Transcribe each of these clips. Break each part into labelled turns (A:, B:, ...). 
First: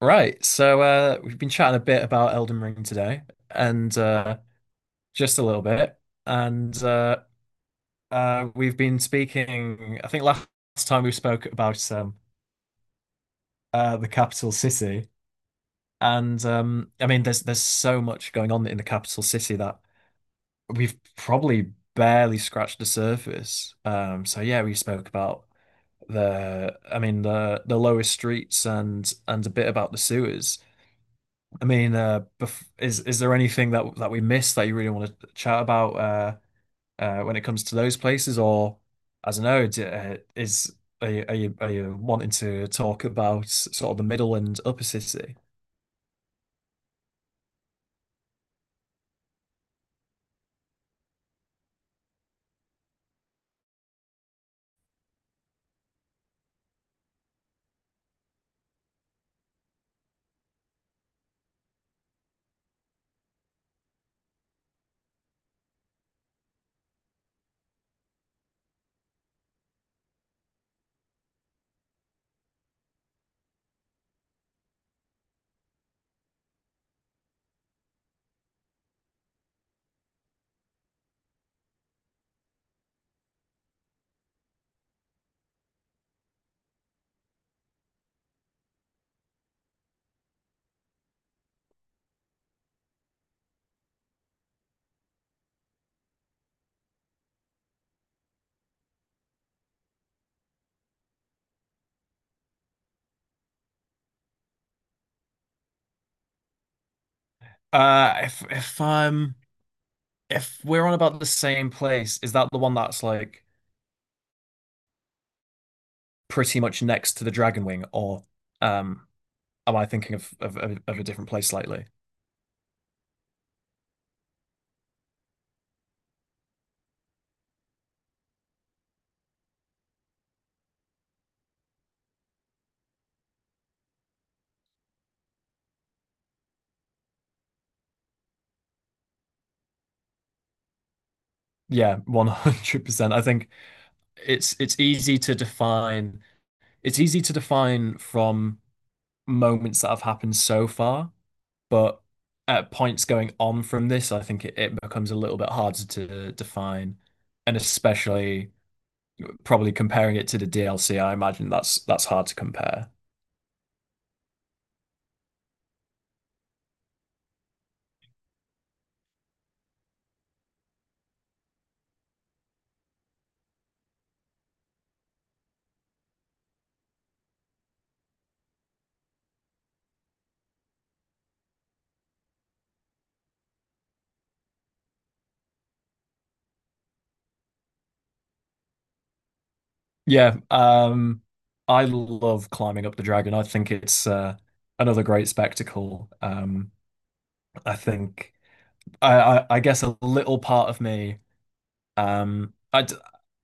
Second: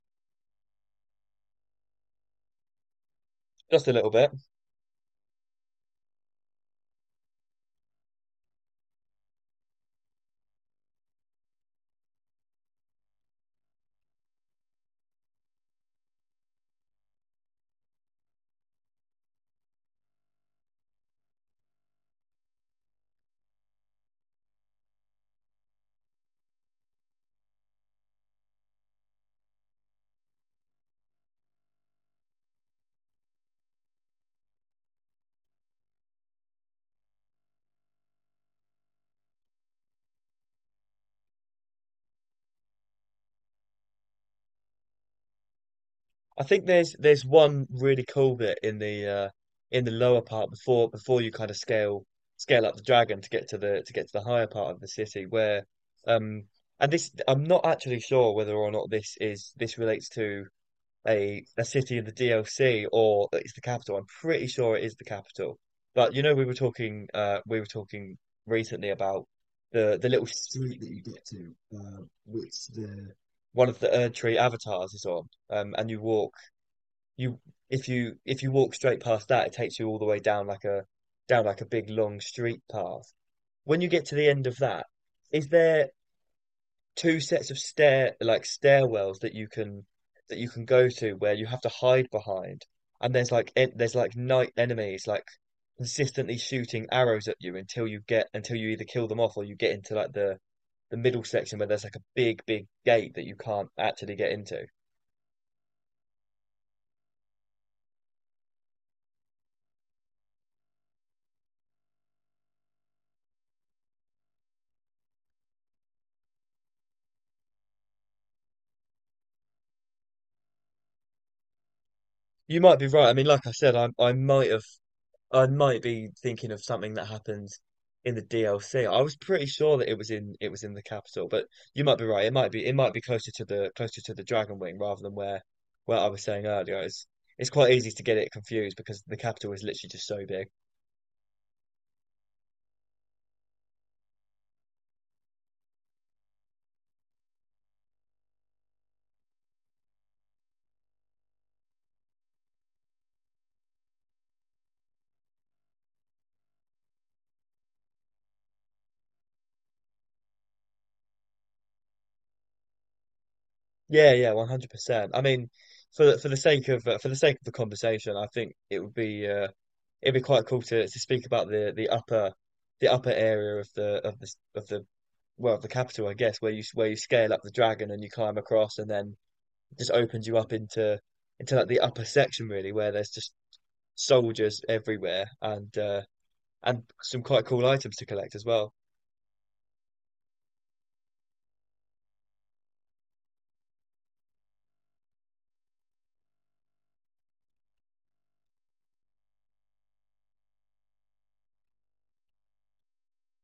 A: Right, we've been chatting a bit about Elden Ring today,
B: Just a
A: and
B: little bit.
A: just a little bit, and we've been speaking. I think last time we spoke about the capital city, and I mean, there's so much going on in the capital city that we've probably barely scratched the surface. So yeah, we spoke about I mean, the lowest streets and a bit about the sewers. I mean, bef is there anything that we missed that you really want to chat about when it comes to those places, or I don't know, d is are you, are you are you wanting to talk about sort of the middle and upper city?
B: I think there's one really cool bit in the lower part before you kind of scale up the dragon to get to the higher part of the city where um and this, I'm not actually sure whether or not this is this relates to a city in the DLC or it's the capital. I'm pretty sure it is the capital. But you know, we were talking recently about the little street that you get to, which the one of the Erdtree avatars is on. And you walk you if you walk straight past that, it takes you all the way down like a big long street path. When you get to the end of that, is there two sets of stair, like stairwells, that you can go to where you have to hide behind, and there's like en there's like night enemies like consistently shooting arrows at you until you get until you either kill them off or you get into like the middle section where there's like a big gate that you can't actually get into.
A: Uh, if if um if we're on about the same place, is that the one that's like pretty much next to the Dragon Wing, or um am I thinking of a different place slightly?
B: You might be right. I mean, like I said, I might be thinking of something that happened in the DLC. I was pretty sure that it was in the capital, but you might be right. It might be closer to the Dragon Wing rather than where I was saying earlier. It's quite easy to get it confused because the capital is literally just so big.
A: Yeah, 100%. I think it's it's easy to define it's easy to define from moments that have happened so far, but at points going on from this, I think it becomes a little bit harder to define, and especially probably comparing it to the DLC, I imagine that's hard to compare.
B: Yeah, yeah, 100%. I mean, for the sake of for the sake of the conversation, I think it'd be quite cool to speak about the upper area of the of the of the well, the capital, I guess, where you scale up the dragon and you climb across, and then it just opens you up into like the upper section, really, where there's just soldiers everywhere, and some quite cool items to collect as well.
A: Yeah, I love climbing up the dragon. I think it's another great spectacle. I think I guess a little part of me Um, I,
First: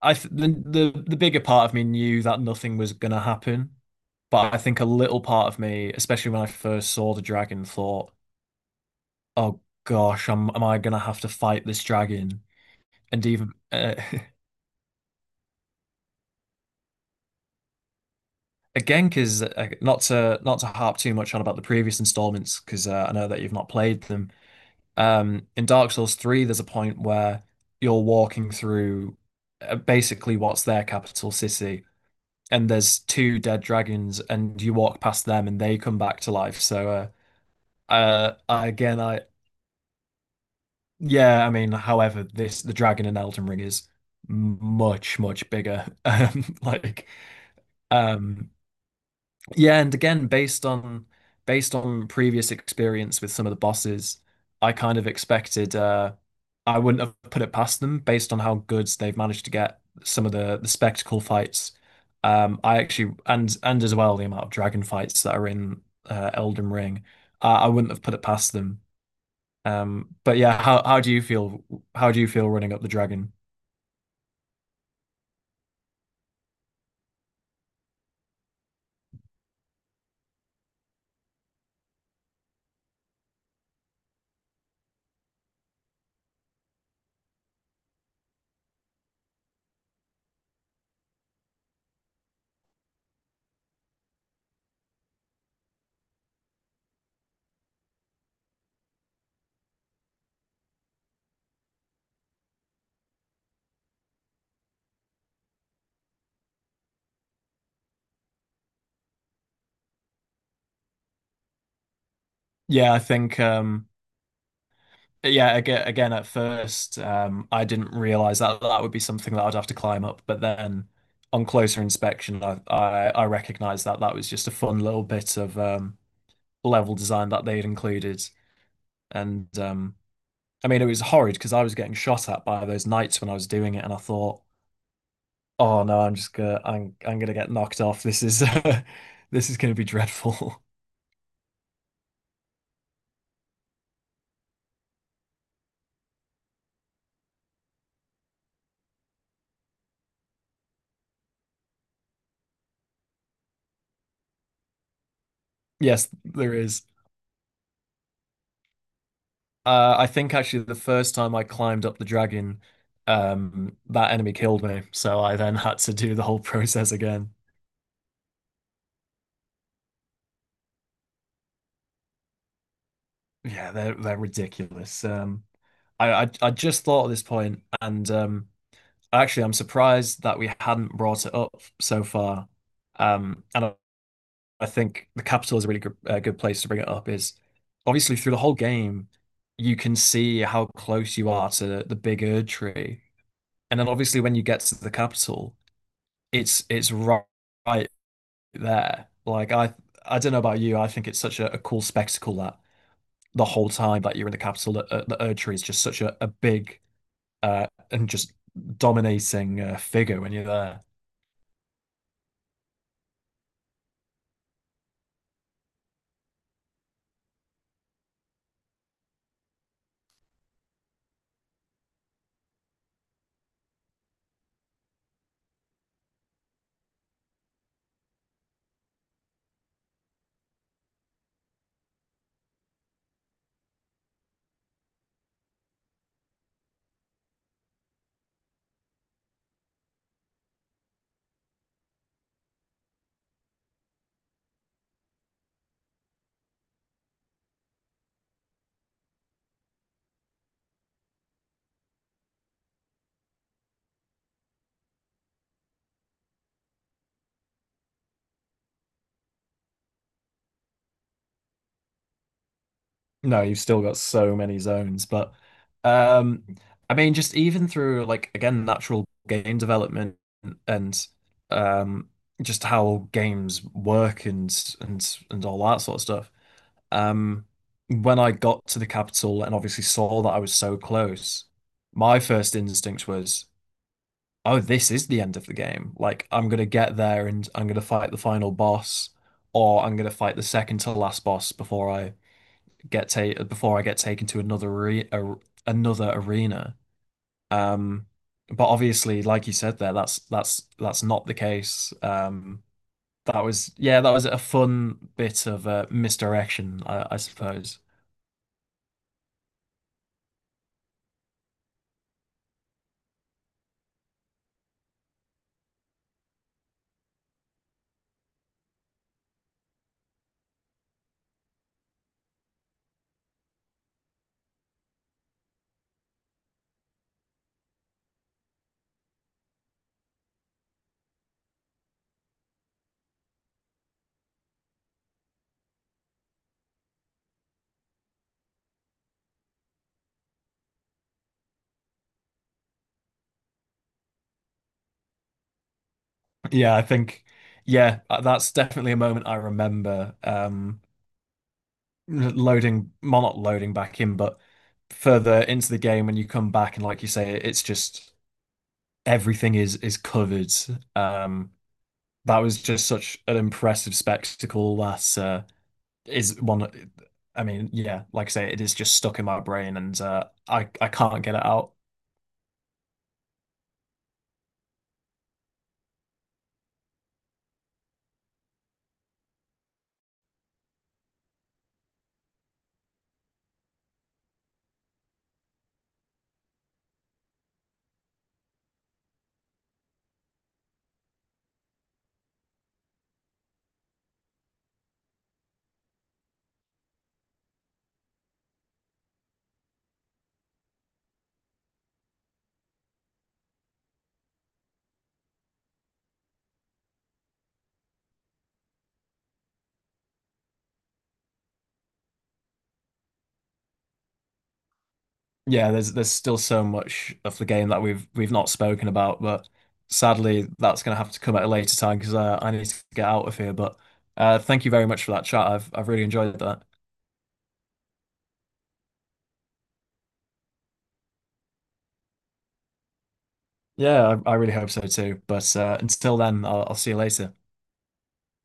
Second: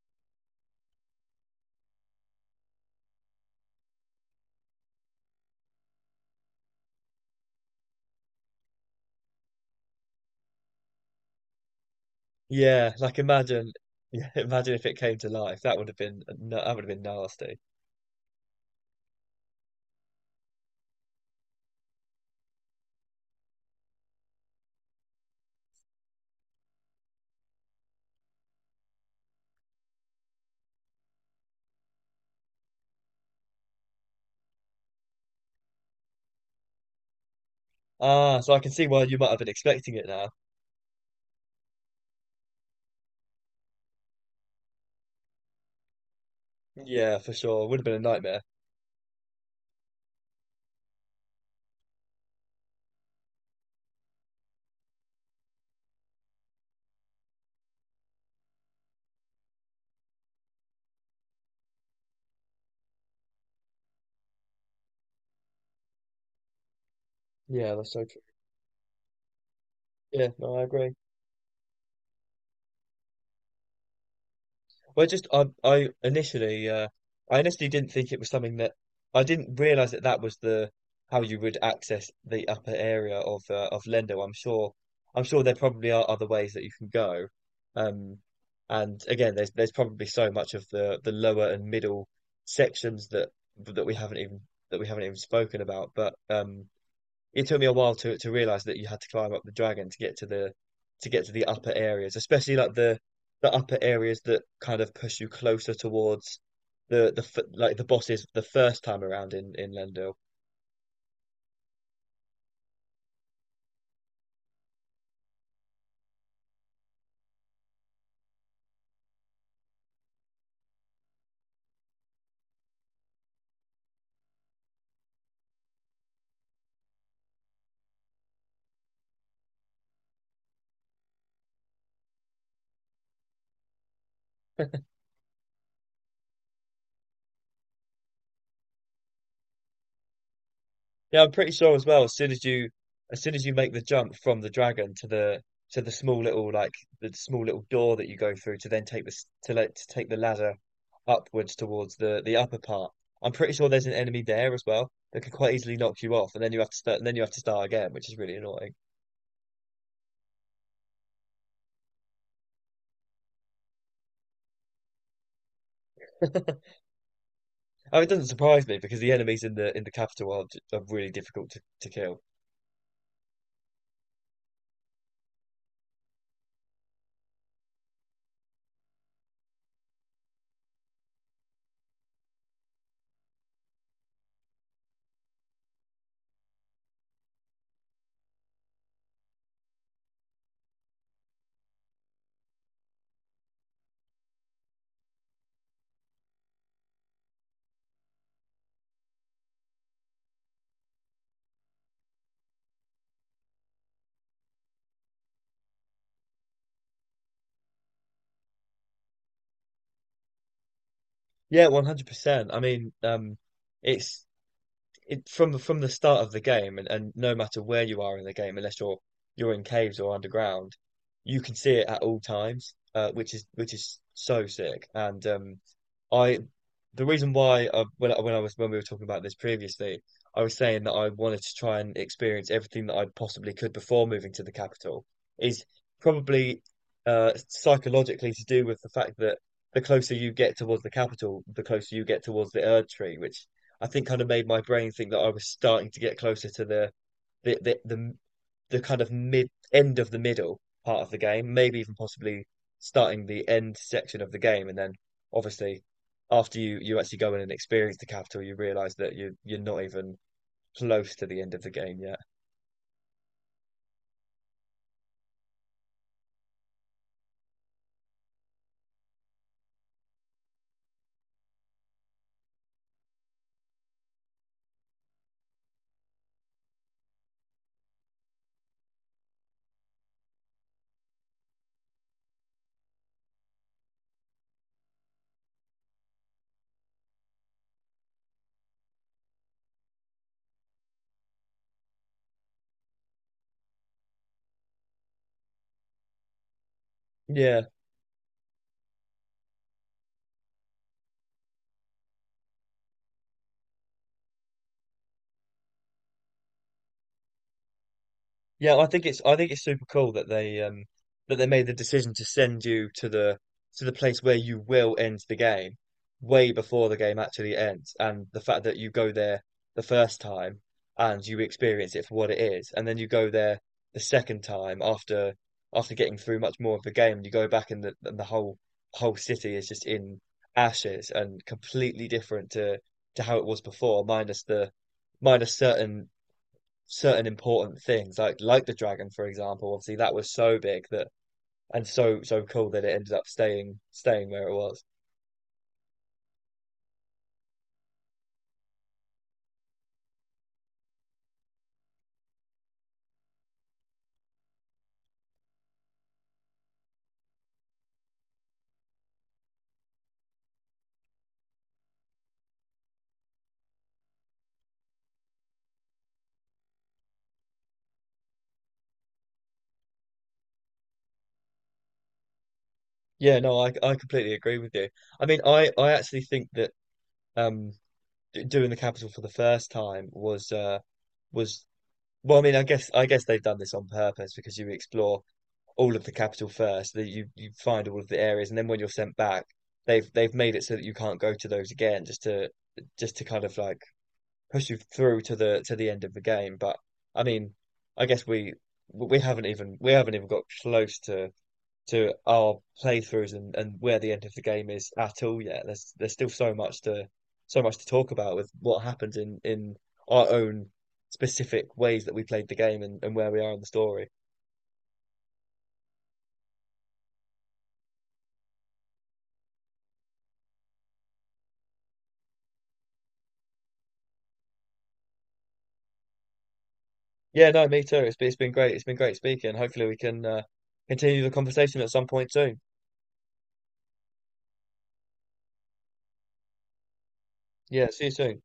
A: I the, the bigger part of me knew that nothing was gonna happen, but I think a little part of me, especially when I first saw the dragon, thought, "Oh gosh, am I gonna have to fight this dragon?"
B: Yeah,
A: And even
B: imagine if it came to life. That would have been nasty.
A: again, because not to not to harp too much on about the previous installments, because I know that you've not played them. In Dark Souls 3, there's a point where you're walking through basically what's their capital city, and there's two dead dragons, and you walk past them, and they come back to life. So,
B: Ah, so I can see
A: again,
B: why you
A: I
B: might have been expecting it now.
A: yeah, I mean, however, this the dragon in Elden Ring is much bigger.
B: Yeah, for sure. It would have been a nightmare.
A: Um, yeah, and again, based on previous experience with some of the bosses, I kind of expected I wouldn't have put it past them based on how good they've managed to get some of the spectacle fights. I actually and as well the amount of dragon fights that are in Elden Ring. I
B: Yeah, that's
A: wouldn't have
B: so
A: put
B: true.
A: it past them.
B: Yeah,
A: But
B: no,
A: yeah,
B: I agree.
A: how do you feel running up the dragon?
B: Well, just I initially didn't think it was something that I didn't realize that that was the how you would access the upper area of Lendo. I'm sure there probably are other ways that you can go. Um, and again, there's probably so much of the lower and middle sections that that we haven't even that we haven't even spoken about. But. It took me a while to realize that you had to climb up the dragon to get to the upper areas, especially like the upper areas that kind of push you closer towards the bosses the first time around in Lendo.
A: Yeah, I think Yeah, again, at first, I didn't realize that that would be something that I'd have to climb up. But then, on closer inspection, I recognized that that was just a fun little bit of level design that they'd included. And I mean, it was horrid because I was getting shot at by those knights when I was doing it, and I thought, oh no, I'm gonna get knocked off. This is this is gonna be dreadful.
B: Yeah, I'm pretty sure as well. As soon as you make the jump from the dragon to the small little like the small little door that you go through to then take this to like to take the ladder upwards towards the upper part. I'm pretty sure there's an enemy there as well that could quite easily knock
A: Yes,
B: you off, and then
A: there
B: you have to
A: is.
B: start. Again, which is really annoying.
A: I think actually the first time I climbed up the dragon, that enemy killed me, so I then had to do the whole process again.
B: Oh, it doesn't surprise me because the enemies in the capital are, are really difficult to kill.
A: Yeah, they're ridiculous. I just thought at this point, and actually I'm surprised that we hadn't brought it up so far. Um, and I, I think the capital is a really good good place to bring it up. Is obviously through the whole game, you can see how close you are to big Erd tree, and then obviously when you get to the capital. it's it's right, right there. I don't know about you, I think it's such a cool spectacle that the whole time that you're in the capital, that, the Erd is just such a big and just dominating figure when you're there.
B: Yeah, 100%. I mean, it's it, from the start of the game, and no matter where you are in the game, unless you're in caves or underground, you can see it at all times, which is so sick. And I the reason why I, when I, when I was when we were talking about this previously, I was saying that I wanted to try and experience everything that I possibly could before moving to the capital is probably psychologically to do with the fact that the closer you get towards the capital, the closer you get towards the Erd Tree, which I think kind of made my brain think that I was starting to get closer to the the the, the kind of mid end of the middle part of the game, maybe even possibly starting the end section of the game, and then obviously after you actually go in and experience the capital, you realize that you're not even close to the end of the game yet.
A: No, you've still got so many zones, but um, I mean, just even through like again natural game development and um, just how games work and and all that sort of stuff. Um, when I got to the capital and obviously saw that I was so close, my first instinct was, oh, this is the end of the game. Like, I'm gonna get there and I'm gonna fight the final boss, or I'm gonna fight the second to last boss before I get ta before I get taken to another another arena.
B: Yeah.
A: Um, but obviously, like you said there, that's that's not the case. That was yeah, that was a fun bit of misdirection, I suppose.
B: Yeah, I think it's super cool that they made the decision to send you to the place where you will end the game way before the game actually ends, and the fact that you go there the first time and you experience it for what it is, and then you go there the second time after getting through much more of the game, and you go back, and the whole whole city is just in ashes and completely different to how it was before, minus the minus certain certain important things, like the dragon, for example. Obviously, that was so big that and so so cool that it ended up staying where it was.
A: Yeah, I think, yeah, that's definitely a moment I remember. Loading, well, not loading back in, but further into the game when you come back and, like you say, it's just everything is covered. Um, that was just such an impressive spectacle. That is one. I mean, yeah, like I say, it is just stuck in my brain, and I can't get it out.
B: Yeah, no, I completely agree with you. I mean, I actually think that um doing the capital for the first time was was well, I mean, I guess they've done this on purpose because you explore all of the capital first, that you find all of the areas, and then when you're sent back, they've made it so that you can't go to those again, just to kind of like push you through to the end of the game. But I mean, I guess we haven't even got close to our playthroughs and where the end of the game is at all yet. There's still so much to talk about with what happens in our own specific ways that we played the game, and where we are in the story.
A: Yeah, there's still so much of the game that we've not spoken about, but sadly that's going to have to come at a later time because I need to get out of here. But thank you very much for that chat. I've really enjoyed that.
B: Yeah, no, me too. It's been great. It's been great speaking. Hopefully we can continue the conversation at some point soon.
A: Yeah, I really hope so too. But until then, I'll see you later.
B: Yeah, see you soon.